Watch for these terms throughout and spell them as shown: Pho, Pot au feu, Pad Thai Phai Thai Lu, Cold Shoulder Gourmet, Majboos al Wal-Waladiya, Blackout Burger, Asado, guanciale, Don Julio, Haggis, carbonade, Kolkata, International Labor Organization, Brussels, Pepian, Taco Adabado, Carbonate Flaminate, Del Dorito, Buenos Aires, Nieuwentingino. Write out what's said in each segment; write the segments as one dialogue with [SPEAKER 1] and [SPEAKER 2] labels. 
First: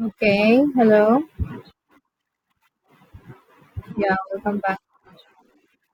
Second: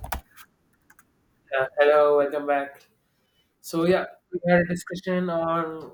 [SPEAKER 1] Okay, hello.
[SPEAKER 2] Hello, welcome back. So yeah,
[SPEAKER 1] Yeah,
[SPEAKER 2] we
[SPEAKER 1] welcome
[SPEAKER 2] had a
[SPEAKER 1] back.
[SPEAKER 2] discussion on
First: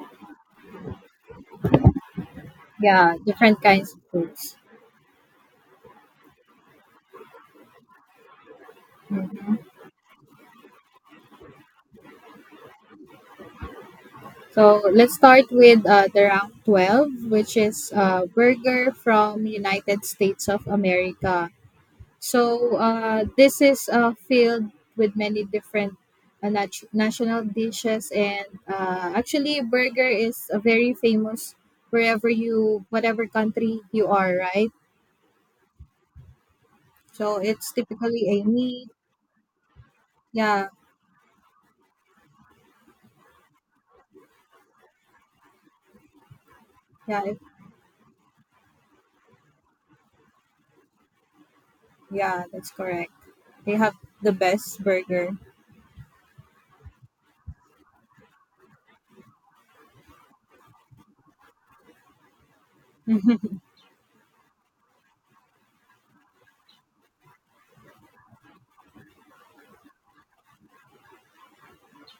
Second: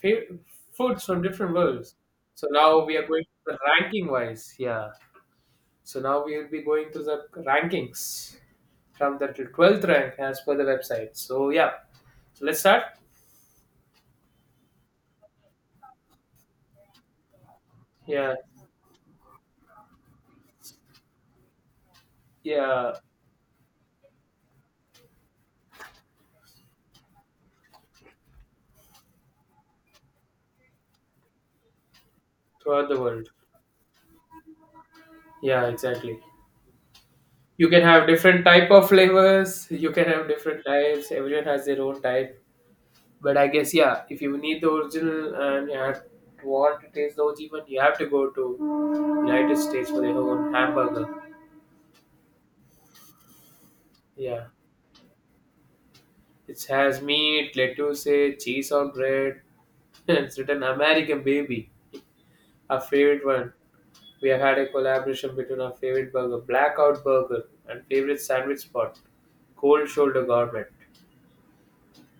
[SPEAKER 2] fa- foods from different worlds. So now we are
[SPEAKER 1] Yeah,
[SPEAKER 2] going to the
[SPEAKER 1] different kinds of
[SPEAKER 2] ranking wise.
[SPEAKER 1] foods.
[SPEAKER 2] Yeah. So now we will be going to the rankings from the
[SPEAKER 1] Mhm.
[SPEAKER 2] twelfth rank as per the website. So yeah. So let's start.
[SPEAKER 1] So let's start with the rank 12, which is
[SPEAKER 2] Yeah.
[SPEAKER 1] burger from United States of America. So
[SPEAKER 2] Yeah.
[SPEAKER 1] this is filled with many different national dishes and actually burger is a very famous wherever
[SPEAKER 2] Throughout the
[SPEAKER 1] whatever
[SPEAKER 2] world.
[SPEAKER 1] country you are, right?
[SPEAKER 2] Yeah. Exactly.
[SPEAKER 1] So
[SPEAKER 2] You
[SPEAKER 1] it's
[SPEAKER 2] can have
[SPEAKER 1] typically
[SPEAKER 2] different
[SPEAKER 1] a
[SPEAKER 2] type of
[SPEAKER 1] meat.
[SPEAKER 2] flavors. You can have different
[SPEAKER 1] Yeah,
[SPEAKER 2] types. Everyone has their own type. But I guess yeah, if you need the original and you have, want to taste
[SPEAKER 1] yeah,
[SPEAKER 2] those even, you have to go to United States for their own hamburger.
[SPEAKER 1] yeah, that's correct. They have the
[SPEAKER 2] Yeah,
[SPEAKER 1] best burger.
[SPEAKER 2] it has meat, lettuce, cheese or bread. It's written American Baby, our favorite one. We have had a collaboration between our favorite burger, Blackout Burger, and favorite sandwich spot, Cold Shoulder Gourmet.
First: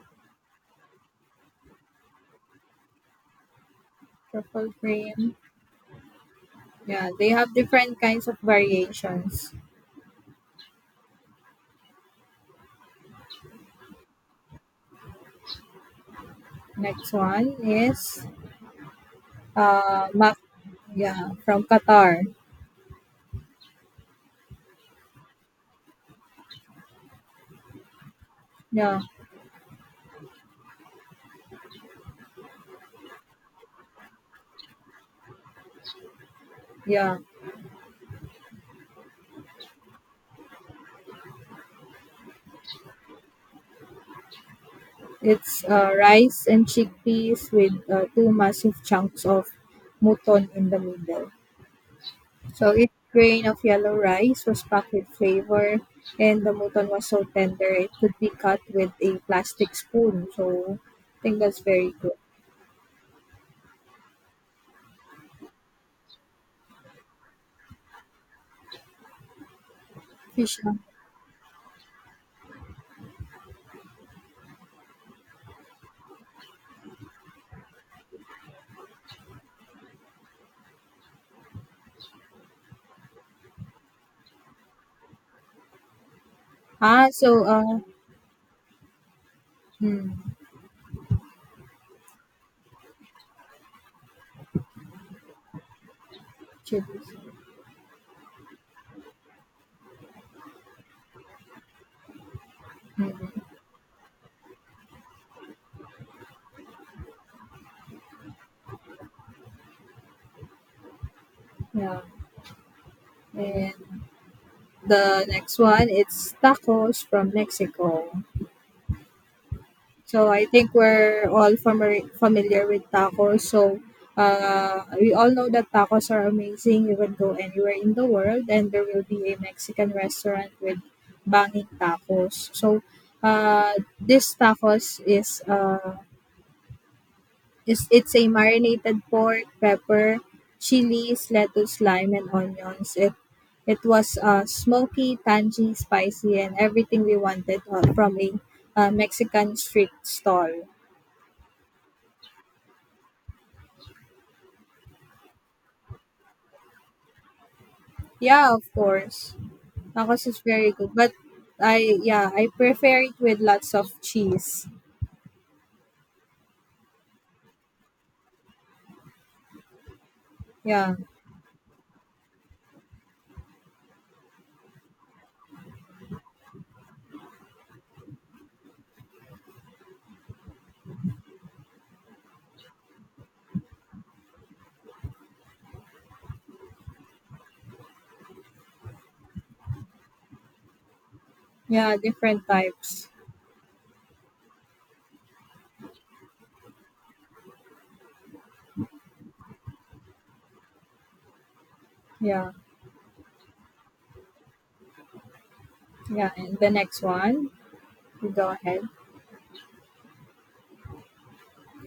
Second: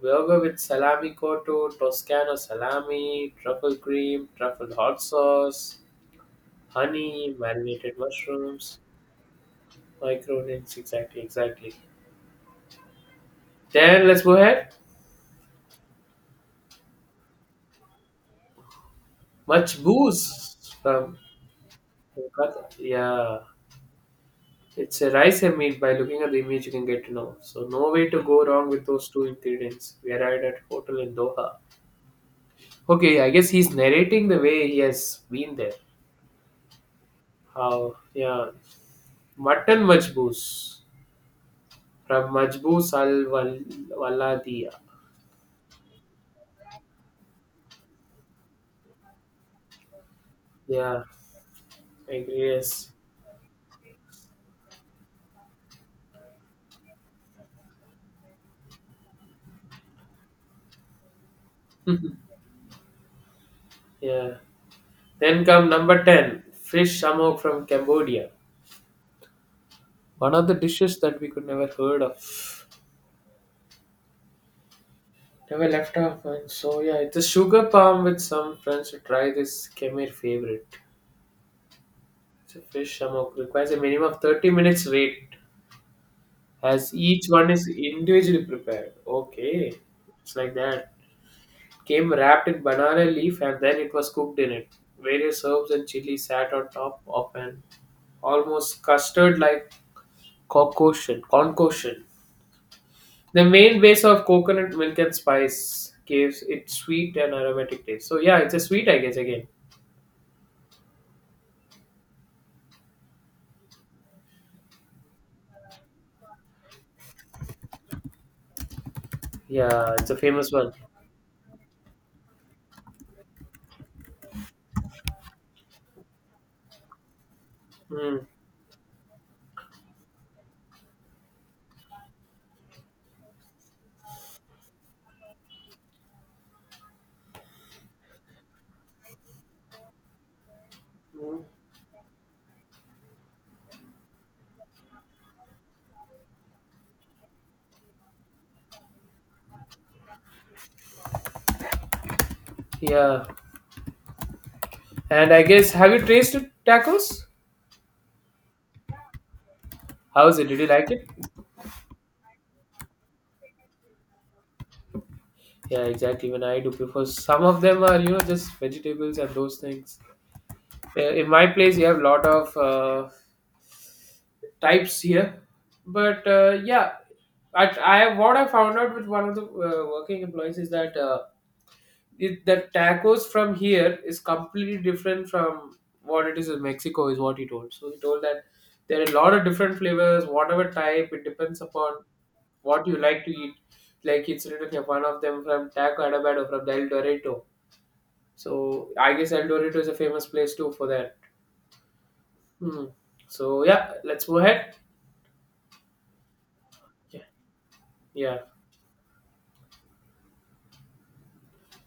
[SPEAKER 2] Burger with salami cotto, Toscano salami, truffle cream,
[SPEAKER 1] Truffle
[SPEAKER 2] truffle hot
[SPEAKER 1] cream.
[SPEAKER 2] sauce,
[SPEAKER 1] Yeah, they
[SPEAKER 2] honey,
[SPEAKER 1] have
[SPEAKER 2] marinated
[SPEAKER 1] different kinds of
[SPEAKER 2] mushrooms,
[SPEAKER 1] variations.
[SPEAKER 2] microgreens. Exactly, exactly. Then let's go ahead.
[SPEAKER 1] Next one is
[SPEAKER 2] Much
[SPEAKER 1] mac
[SPEAKER 2] booze from
[SPEAKER 1] yeah, from Qatar.
[SPEAKER 2] Kolkata. Yeah, it's a rice and meat. By looking at the image, you can get to know. So no way to go wrong with
[SPEAKER 1] Yeah,
[SPEAKER 2] those two ingredients. We arrived at hotel in Doha. Okay, I guess he's narrating the way he has been there.
[SPEAKER 1] yeah.
[SPEAKER 2] How yeah, mutton majboos from Majboos al Waladiya.
[SPEAKER 1] It's rice and chickpeas with two massive chunks of mutton in the
[SPEAKER 2] Yeah,
[SPEAKER 1] middle.
[SPEAKER 2] I agree.
[SPEAKER 1] So
[SPEAKER 2] Yes.
[SPEAKER 1] each grain of yellow rice was packed with flavor and the mutton was so tender it could be cut with a plastic spoon. So I think that's very good.
[SPEAKER 2] Yeah. Then come number 10, fish samok from Cambodia. One of the
[SPEAKER 1] Fish
[SPEAKER 2] dishes that we could never heard of. Never left off, and so yeah, it's a sugar palm with some friends to try this Khmer favorite. It's a fish samok. Requires a minimum of 30 minutes wait as
[SPEAKER 1] Ah,
[SPEAKER 2] each
[SPEAKER 1] so,
[SPEAKER 2] one is individually prepared. Okay.
[SPEAKER 1] hmm,
[SPEAKER 2] It's like that. Came wrapped in banana leaf and then it was cooked in it. Various herbs and chili sat on
[SPEAKER 1] Chili.
[SPEAKER 2] top of an almost custard like concoction. Concoction. The
[SPEAKER 1] Mhm,
[SPEAKER 2] main base of coconut milk and spice gives it sweet and aromatic taste. So yeah, it's a sweet, I guess. Again,
[SPEAKER 1] yeah. And the next one, it's tacos from Mexico.
[SPEAKER 2] yeah, it's a
[SPEAKER 1] So I
[SPEAKER 2] famous
[SPEAKER 1] think
[SPEAKER 2] one.
[SPEAKER 1] we're all familiar with tacos. So we all know that tacos are amazing. You can go anywhere in the
[SPEAKER 2] Mm.
[SPEAKER 1] world, and there will be a Mexican restaurant with banging tacos. So uh, this tacos is it's a marinated pork, pepper, chilies, lettuce, lime, and onions. It was smoky, tangy, spicy, and everything we wanted from a Mexican street stall.
[SPEAKER 2] Yeah, and I guess have you tasted tacos?
[SPEAKER 1] Yeah, of course,
[SPEAKER 2] How
[SPEAKER 1] tacos
[SPEAKER 2] is
[SPEAKER 1] is
[SPEAKER 2] it? Did you
[SPEAKER 1] very
[SPEAKER 2] like
[SPEAKER 1] good,
[SPEAKER 2] it?
[SPEAKER 1] but I yeah, I prefer it with lots of cheese.
[SPEAKER 2] Yeah, exactly. Even I do prefer. Some of them are you know just vegetables and those things.
[SPEAKER 1] Yeah,
[SPEAKER 2] In my place, you have a lot of types here, but yeah, I what I found out with one of the working employees is that. It, the tacos from here is completely different from what it is in Mexico, is what he told. So he told that there are a lot of different flavors, whatever type, it depends upon
[SPEAKER 1] yeah, different
[SPEAKER 2] what you
[SPEAKER 1] types.
[SPEAKER 2] like to eat. Like it's written here, one of them from Taco Adabado from Del Dorito. So I guess El Dorito is a famous place too for that.
[SPEAKER 1] Yeah,
[SPEAKER 2] Hmm. So yeah, let's go ahead.
[SPEAKER 1] yeah, and the next
[SPEAKER 2] Yeah,
[SPEAKER 1] one, you
[SPEAKER 2] yeah,
[SPEAKER 1] go ahead.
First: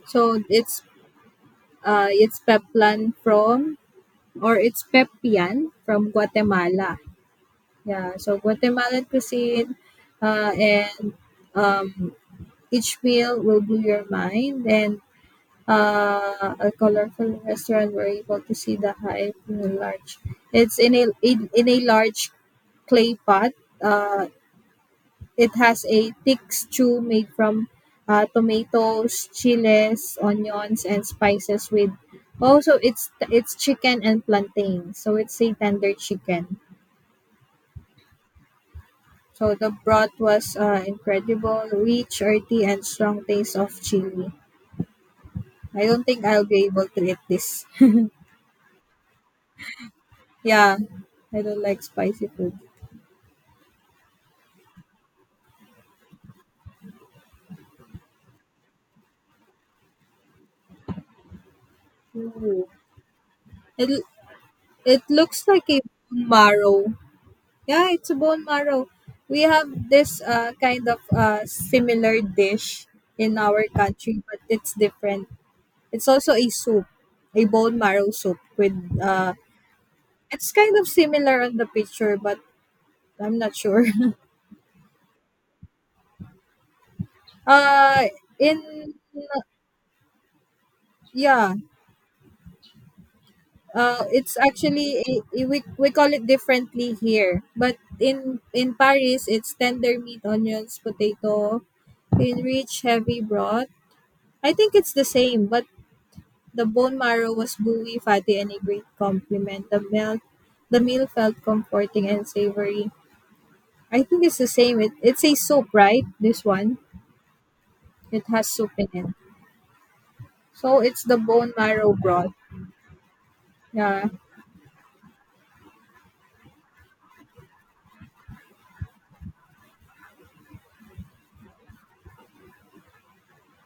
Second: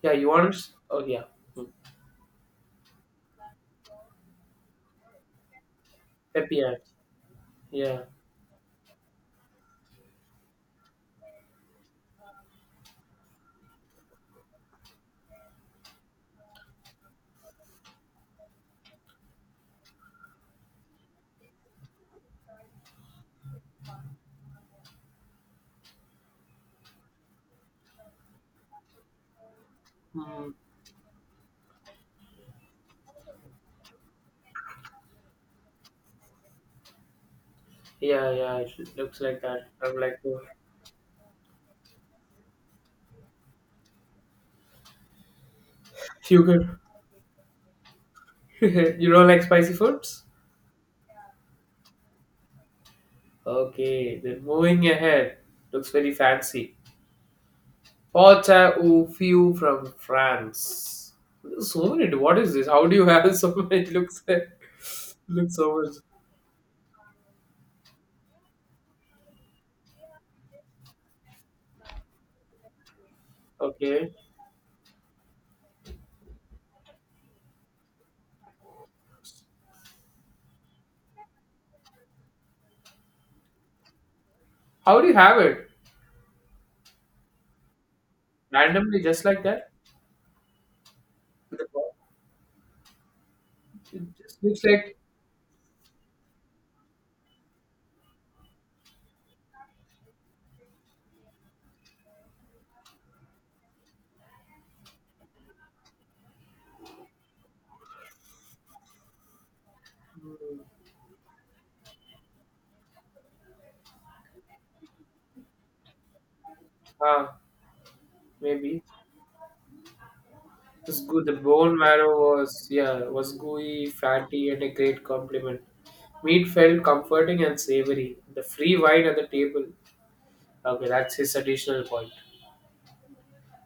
[SPEAKER 2] yeah. You
[SPEAKER 1] So
[SPEAKER 2] want? Oh yeah. Hmm.
[SPEAKER 1] it's Peplan from or it's Pepian from
[SPEAKER 2] Yeah,
[SPEAKER 1] Guatemala.
[SPEAKER 2] yeah.
[SPEAKER 1] Yeah, so Guatemalan cuisine, and um, each meal will blow your mind. And a colorful restaurant where you're able to see the hive in a large. It's in a large clay pot. Uh, it has a thick stew made from tomatoes, chiles,
[SPEAKER 2] Hmm.
[SPEAKER 1] onions, and spices with. Also, it's chicken and plantain, so it's a tender chicken.
[SPEAKER 2] Yeah, yeah. It looks like
[SPEAKER 1] So
[SPEAKER 2] that.
[SPEAKER 1] the
[SPEAKER 2] I'm like,
[SPEAKER 1] broth
[SPEAKER 2] oh,
[SPEAKER 1] was incredible, rich, earthy, and strong taste of chili. I don't think
[SPEAKER 2] you
[SPEAKER 1] I'll be
[SPEAKER 2] could.
[SPEAKER 1] able to eat this.
[SPEAKER 2] You don't like spicy foods?
[SPEAKER 1] Yeah, I don't like spicy food.
[SPEAKER 2] Okay, then moving ahead. Looks very fancy. Porta au feu from France. So many. What is this?
[SPEAKER 1] Ooh.
[SPEAKER 2] How do you have so many? It
[SPEAKER 1] It
[SPEAKER 2] looks like,
[SPEAKER 1] it looks
[SPEAKER 2] looks
[SPEAKER 1] like
[SPEAKER 2] so
[SPEAKER 1] a
[SPEAKER 2] much.
[SPEAKER 1] bone marrow. Yeah, it's a bone marrow. We have this kind of similar dish in our
[SPEAKER 2] Okay.
[SPEAKER 1] country, but it's different. It's also a soup, a bone marrow soup with uh, it's kind of similar on the picture, but I'm not sure.
[SPEAKER 2] How do you have it?
[SPEAKER 1] Uh, in
[SPEAKER 2] Randomly, just like that?
[SPEAKER 1] Yeah,
[SPEAKER 2] With the pork? It
[SPEAKER 1] it's
[SPEAKER 2] just looks like.
[SPEAKER 1] actually a, we call it differently here, but in Paris it's tender meat, onions, potato, in rich heavy broth. I think it's the same, but the bone marrow was buoy, fatty, and a great compliment.
[SPEAKER 2] Hmm,
[SPEAKER 1] The meal felt comforting and savory. I think it's the same. It's a soup, right? This one,
[SPEAKER 2] ah,
[SPEAKER 1] it has soup
[SPEAKER 2] maybe.
[SPEAKER 1] in it. So
[SPEAKER 2] The,
[SPEAKER 1] it's the
[SPEAKER 2] sco- the
[SPEAKER 1] bone
[SPEAKER 2] bone
[SPEAKER 1] marrow
[SPEAKER 2] marrow
[SPEAKER 1] broth.
[SPEAKER 2] was yeah was gooey,
[SPEAKER 1] Yeah,
[SPEAKER 2] fatty, and a great compliment. Meat felt comforting and savory. The free wine at the table. Okay, that's his additional point.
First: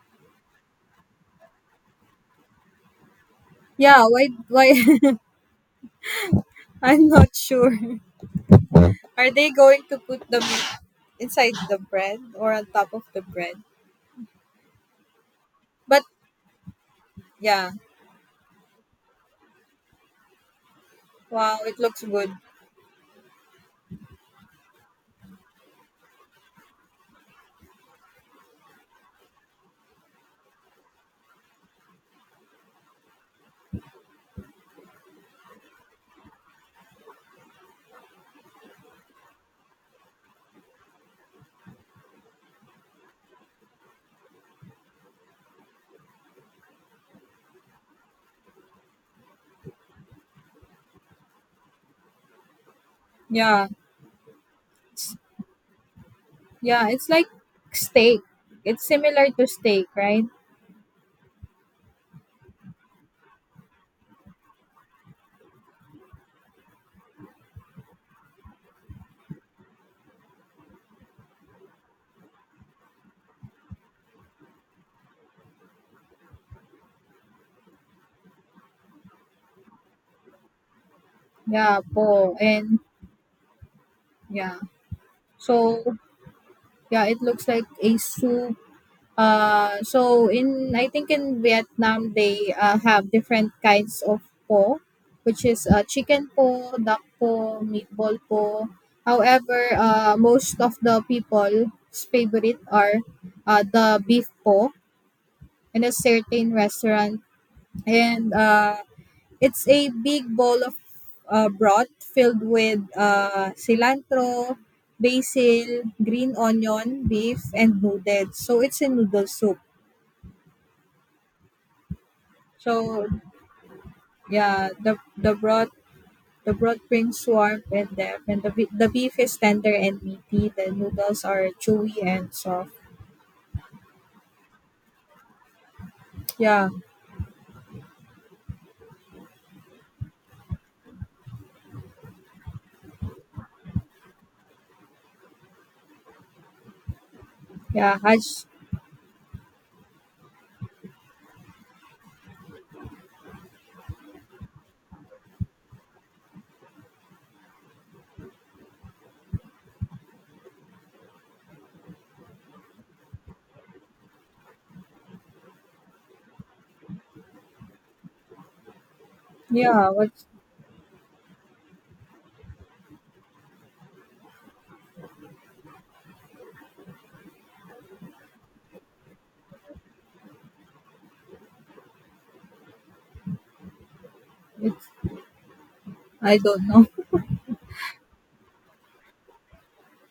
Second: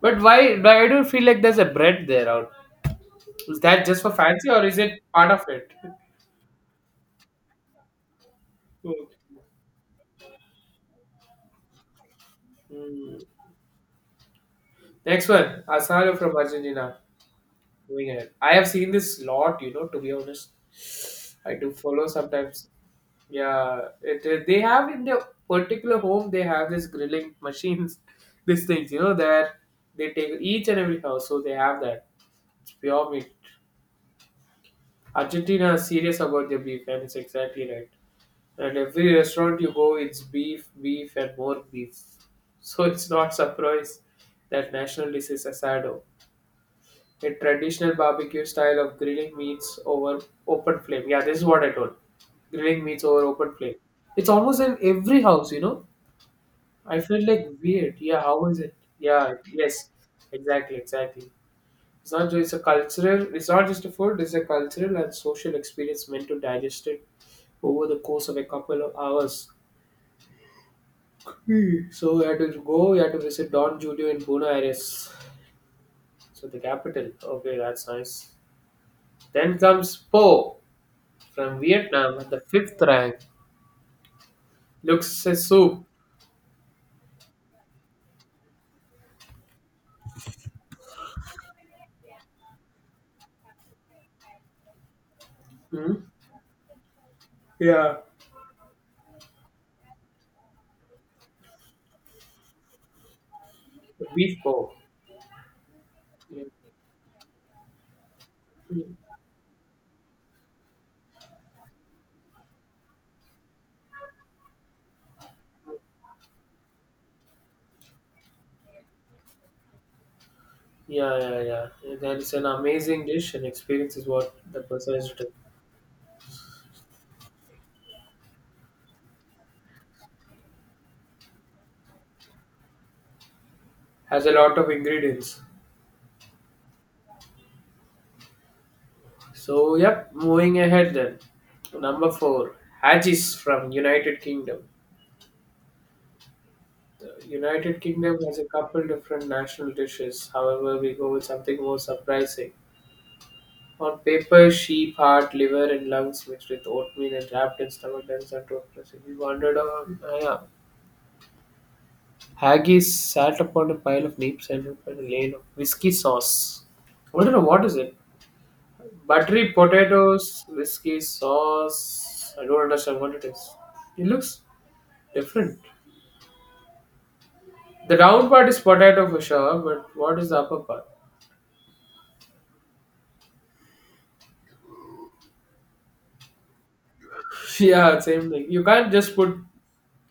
[SPEAKER 2] But why do you feel like there's a bread there out? Is that just
[SPEAKER 1] yeah.
[SPEAKER 2] for fancy or
[SPEAKER 1] Why?
[SPEAKER 2] is it part of it?
[SPEAKER 1] I'm not sure. Are they going to put them inside the bread or on top of
[SPEAKER 2] Hmm.
[SPEAKER 1] the bread?
[SPEAKER 2] Next one,
[SPEAKER 1] But
[SPEAKER 2] Asaro from Argentina.
[SPEAKER 1] yeah,
[SPEAKER 2] Doing it. I have seen this lot, you know, to be honest. I
[SPEAKER 1] wow,
[SPEAKER 2] do
[SPEAKER 1] it looks
[SPEAKER 2] follow
[SPEAKER 1] good.
[SPEAKER 2] sometimes. Yeah, they have in their particular home, they have this grilling machines, these things, you know, that they take each and every house, so they have that. It's pure meat. Argentina is serious about their beef, and it's exactly right. And every restaurant you go, it's beef, beef, and more beef. So it's not surprise that national dish is asado. A traditional barbecue style of grilling meats over open flame. Yeah, this is what I told. Grilling meats over open
[SPEAKER 1] Yeah,
[SPEAKER 2] flame. It's almost in every house, you know.
[SPEAKER 1] yeah,
[SPEAKER 2] I
[SPEAKER 1] it's
[SPEAKER 2] feel
[SPEAKER 1] like
[SPEAKER 2] like weird. Yeah,
[SPEAKER 1] steak.
[SPEAKER 2] how is it?
[SPEAKER 1] It's similar
[SPEAKER 2] Yeah,
[SPEAKER 1] to steak,
[SPEAKER 2] yes,
[SPEAKER 1] right?
[SPEAKER 2] exactly, exactly. It's not just a cultural. It's not just a food. It's a cultural and social experience meant to digest it over the course of a couple of hours. Hmm. So we had to go. We had to visit Don Julio in Buenos Aires, so the capital. Okay, that's nice. Then comes Po. From
[SPEAKER 1] Yeah,
[SPEAKER 2] Vietnam,
[SPEAKER 1] po.
[SPEAKER 2] the
[SPEAKER 1] And
[SPEAKER 2] fifth rank
[SPEAKER 1] yeah,
[SPEAKER 2] looks a
[SPEAKER 1] so
[SPEAKER 2] soup.
[SPEAKER 1] yeah, it looks like a soup. So in I think in Vietnam they have different kinds of po, which is
[SPEAKER 2] Hmm?
[SPEAKER 1] chicken po, duck po,
[SPEAKER 2] Yeah.
[SPEAKER 1] meatball po. However, most of the people's favorite are the beef
[SPEAKER 2] Beef
[SPEAKER 1] po
[SPEAKER 2] pork.
[SPEAKER 1] in a certain restaurant, and it's a big bowl of broth filled with cilantro, basil, green onion, beef, and noodles. So it's a noodle soup.
[SPEAKER 2] Yeah, yeah, yeah, yeah. That is an amazing
[SPEAKER 1] So
[SPEAKER 2] dish, and experience is what the
[SPEAKER 1] yeah,
[SPEAKER 2] person
[SPEAKER 1] the
[SPEAKER 2] is doing.
[SPEAKER 1] the broth the broth brings warmth and depth, and the beef is tender and meaty. The noodles are chewy and soft.
[SPEAKER 2] Has a lot of ingredients.
[SPEAKER 1] Yeah,
[SPEAKER 2] So, yep, moving ahead then. Number four, Haggis from United Kingdom. The United
[SPEAKER 1] yeah,
[SPEAKER 2] Kingdom has a
[SPEAKER 1] haj,
[SPEAKER 2] couple different national dishes. However, we go with something more surprising. On paper, sheep heart, liver, and lungs mixed with oatmeal and wrapped in stomach and sent to a press. He wandered on. Yeah. Haggis sat upon a pile of neat sandwich and a lane of whiskey sauce. I don't know what is it. Buttery
[SPEAKER 1] yeah. What
[SPEAKER 2] potatoes, whiskey sauce. I don't understand what it is. It looks different. The down part is potato for sure, but what is the upper part?
[SPEAKER 1] it's I don't know.
[SPEAKER 2] Yeah, same thing. You can't just put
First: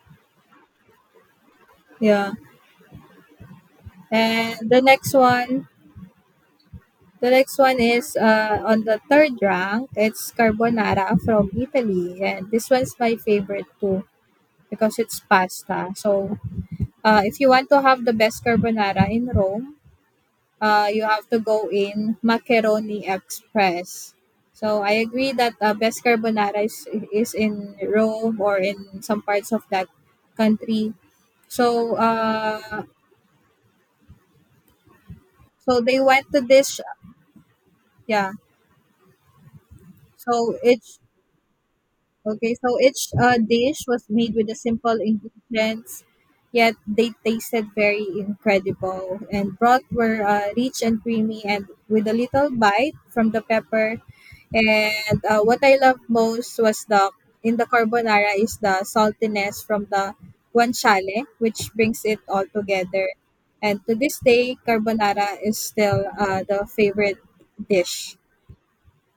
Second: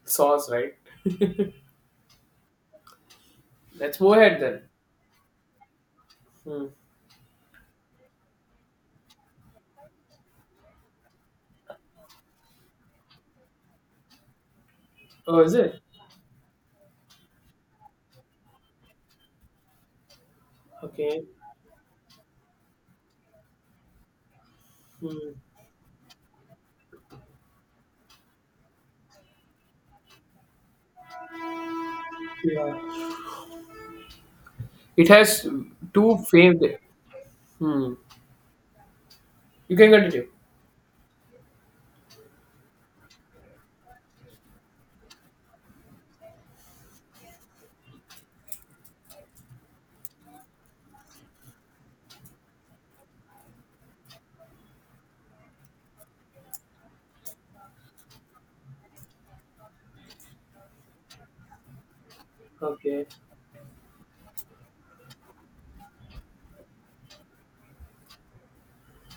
[SPEAKER 2] sauce, right?
[SPEAKER 1] Yeah,
[SPEAKER 2] Let's move ahead then.
[SPEAKER 1] and
[SPEAKER 2] Hmm.
[SPEAKER 1] the next one is on the third rank. It's carbonara from Italy, and this one's my favorite too because it's
[SPEAKER 2] Oh, is it?
[SPEAKER 1] pasta. So if you want to have the best carbonara in Rome, you
[SPEAKER 2] Okay.
[SPEAKER 1] have to go in macaroni express. So I agree
[SPEAKER 2] Hmm.
[SPEAKER 1] that best carbonara is in Rome or in some parts of that country. So
[SPEAKER 2] Yeah. It has
[SPEAKER 1] so they
[SPEAKER 2] two
[SPEAKER 1] went to
[SPEAKER 2] famed.
[SPEAKER 1] this
[SPEAKER 2] Hmm.
[SPEAKER 1] yeah.
[SPEAKER 2] You can continue.
[SPEAKER 1] So it's okay, so each dish was made with the simple ingredients, yet they tasted very incredible. And broth were rich and creamy, and with a little bite from the pepper. And what I love most was the in the carbonara is the saltiness from the guanciale, which brings it all
[SPEAKER 2] Okay.
[SPEAKER 1] together. And to this day, carbonara is still the favorite dish,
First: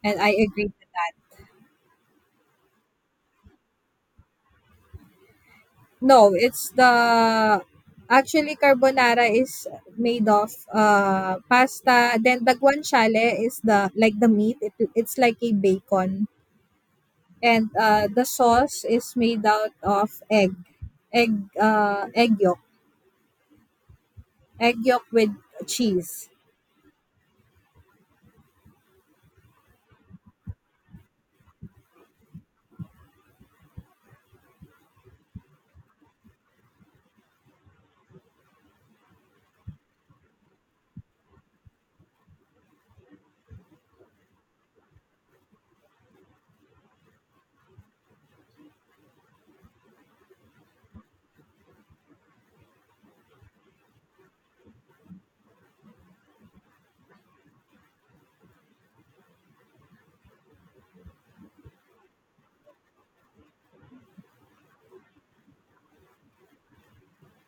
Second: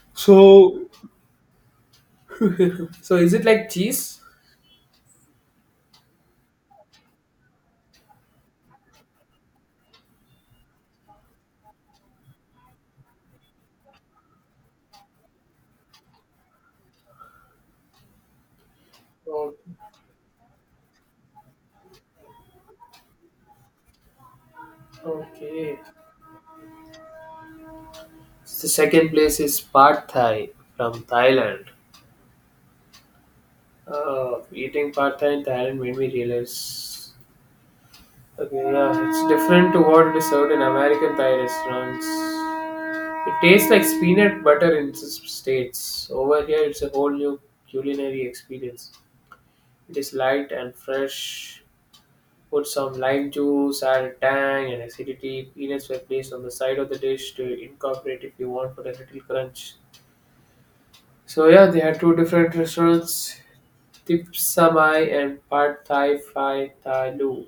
[SPEAKER 1] and I agree
[SPEAKER 2] So,
[SPEAKER 1] with that.
[SPEAKER 2] so is it like cheese?
[SPEAKER 1] No, it's the actually carbonara is made of pasta. Then daguan shale is the like the meat. It's like a bacon, and the sauce is made
[SPEAKER 2] Oh,
[SPEAKER 1] out of egg, uh, egg yolk, egg yolk with
[SPEAKER 2] okay.
[SPEAKER 1] cheese.
[SPEAKER 2] The second place is Pad Thai from Thailand. Eating Pad Thai in Thailand made me realize. Okay, yeah, it's different to what it is served in American Thai restaurants. It tastes like peanut butter in states. Over here, it's a whole new culinary experience. This light and fresh. Put some lime juice, add a tang and acidity. Peanuts were placed on the side of the dish to incorporate if you want for a little crunch. So yeah, they had two different restaurants, Tip Samai and Pad Thai Phai Thai Lu.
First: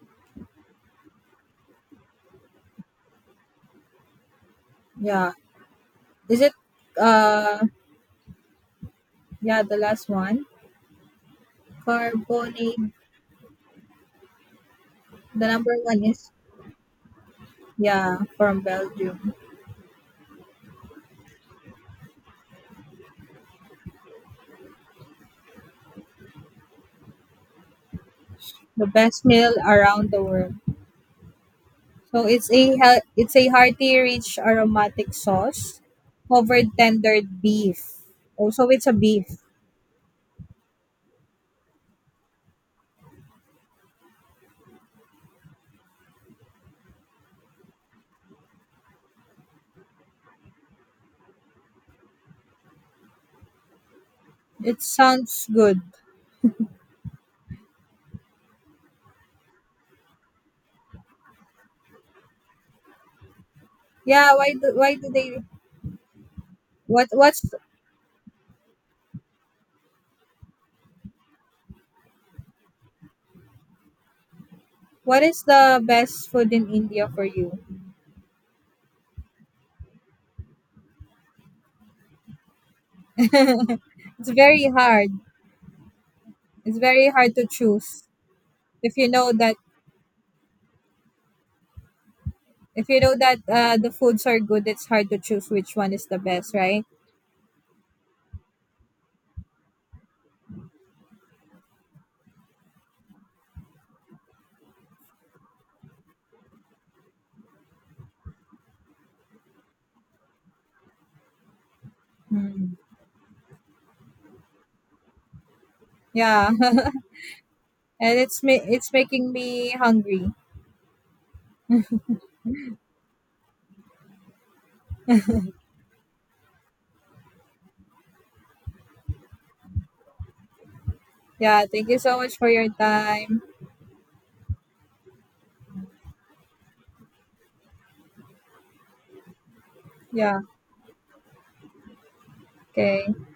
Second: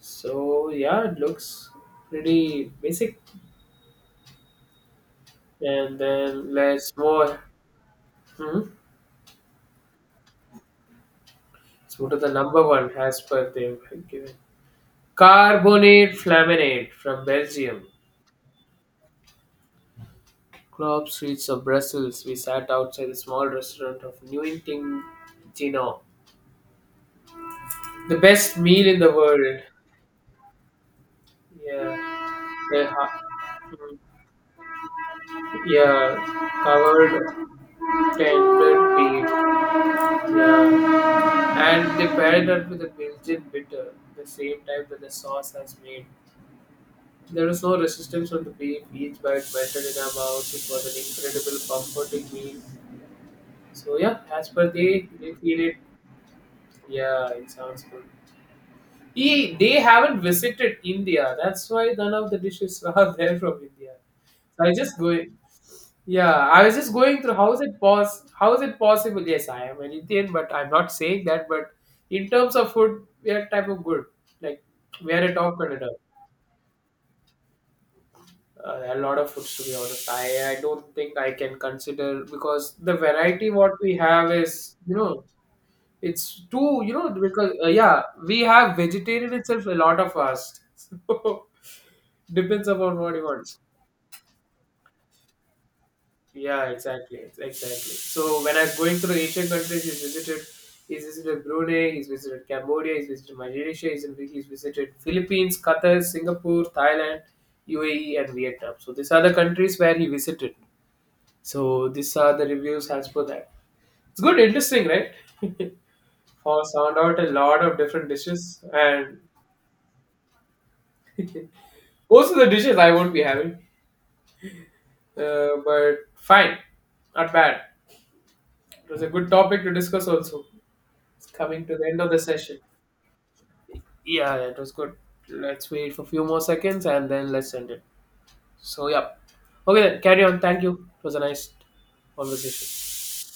[SPEAKER 2] So yeah, it looks pretty basic.
[SPEAKER 1] Yeah,
[SPEAKER 2] And
[SPEAKER 1] is it?
[SPEAKER 2] then let's move.
[SPEAKER 1] Uh,
[SPEAKER 2] Hmm?
[SPEAKER 1] yeah, the last one,
[SPEAKER 2] Let's move to the number one
[SPEAKER 1] carbonade.
[SPEAKER 2] as per they've given.
[SPEAKER 1] The number one
[SPEAKER 2] Carbonate
[SPEAKER 1] is
[SPEAKER 2] Flaminate from Belgium.
[SPEAKER 1] yeah from Belgium.
[SPEAKER 2] Club streets of Brussels, we sat outside a small restaurant of Nieuwentingino. The best meal
[SPEAKER 1] The
[SPEAKER 2] in the
[SPEAKER 1] best meal
[SPEAKER 2] world.
[SPEAKER 1] around the world. So
[SPEAKER 2] Yeah,
[SPEAKER 1] it's a
[SPEAKER 2] they
[SPEAKER 1] hea-
[SPEAKER 2] ha-
[SPEAKER 1] it's a hearty,
[SPEAKER 2] mm,
[SPEAKER 1] rich, aromatic sauce
[SPEAKER 2] yeah,
[SPEAKER 1] covered
[SPEAKER 2] covered
[SPEAKER 1] tendered beef. Oh, so it's a
[SPEAKER 2] tender
[SPEAKER 1] beef.
[SPEAKER 2] beef. Yeah, and they paired it with a Belgian bitter, the same type that the sauce has made. There was no resistance from the beef. Each bite melted in our mouth. It was an incredible, comforting meal. So yeah, as per
[SPEAKER 1] It
[SPEAKER 2] they
[SPEAKER 1] sounds
[SPEAKER 2] feel it.
[SPEAKER 1] good.
[SPEAKER 2] Yeah, it sounds good. He, they haven't visited India. That's why none of the dishes are there from India.
[SPEAKER 1] Yeah.
[SPEAKER 2] So I
[SPEAKER 1] Why
[SPEAKER 2] just
[SPEAKER 1] do they
[SPEAKER 2] going, yeah, I was just going through
[SPEAKER 1] what's
[SPEAKER 2] how is it possible? Yes, I am an Indian, but I'm not saying that. But in terms of food, we are type of good. Like we
[SPEAKER 1] what
[SPEAKER 2] are a
[SPEAKER 1] is
[SPEAKER 2] top
[SPEAKER 1] the
[SPEAKER 2] contender.
[SPEAKER 1] best food in India for you?
[SPEAKER 2] A lot of foods to be honest. I don't think I can consider because the variety what we
[SPEAKER 1] It's
[SPEAKER 2] have
[SPEAKER 1] very
[SPEAKER 2] is you
[SPEAKER 1] hard.
[SPEAKER 2] know it's
[SPEAKER 1] It's
[SPEAKER 2] too you
[SPEAKER 1] very
[SPEAKER 2] know
[SPEAKER 1] hard to
[SPEAKER 2] because yeah
[SPEAKER 1] choose.
[SPEAKER 2] we have
[SPEAKER 1] If you know
[SPEAKER 2] vegetarian
[SPEAKER 1] that
[SPEAKER 2] itself a lot of us. So depends
[SPEAKER 1] if
[SPEAKER 2] upon
[SPEAKER 1] you
[SPEAKER 2] what
[SPEAKER 1] know
[SPEAKER 2] he
[SPEAKER 1] that
[SPEAKER 2] wants.
[SPEAKER 1] the foods are good, it's hard to choose which one is the best,
[SPEAKER 2] Yeah,
[SPEAKER 1] right?
[SPEAKER 2] exactly. Exactly. So when I was going through Asian countries, he's visited Brunei, he's visited Cambodia, he's visited Malaysia, he's visited Philippines, Qatar, Singapore, Thailand, UAE, and Vietnam. So these are the countries where he visited. So these are the
[SPEAKER 1] Hmm.
[SPEAKER 2] reviews as per that. It's good, interesting, right?
[SPEAKER 1] Yeah.
[SPEAKER 2] For sound out a lot of different
[SPEAKER 1] And it's
[SPEAKER 2] dishes
[SPEAKER 1] ma- it's
[SPEAKER 2] and
[SPEAKER 1] making me hungry.
[SPEAKER 2] most of the dishes I won't be having, but fine, not bad. It was a good topic to discuss also. It's
[SPEAKER 1] Yeah,
[SPEAKER 2] coming to the
[SPEAKER 1] thank you
[SPEAKER 2] end of
[SPEAKER 1] so
[SPEAKER 2] the
[SPEAKER 1] much for
[SPEAKER 2] session.
[SPEAKER 1] your time.
[SPEAKER 2] Yeah, yeah, it was good. Let's wait for a few more seconds and then let's end it. So, yeah. Okay, then, carry on.
[SPEAKER 1] Yeah,
[SPEAKER 2] Thank you. It was a nice conversation.
[SPEAKER 1] okay.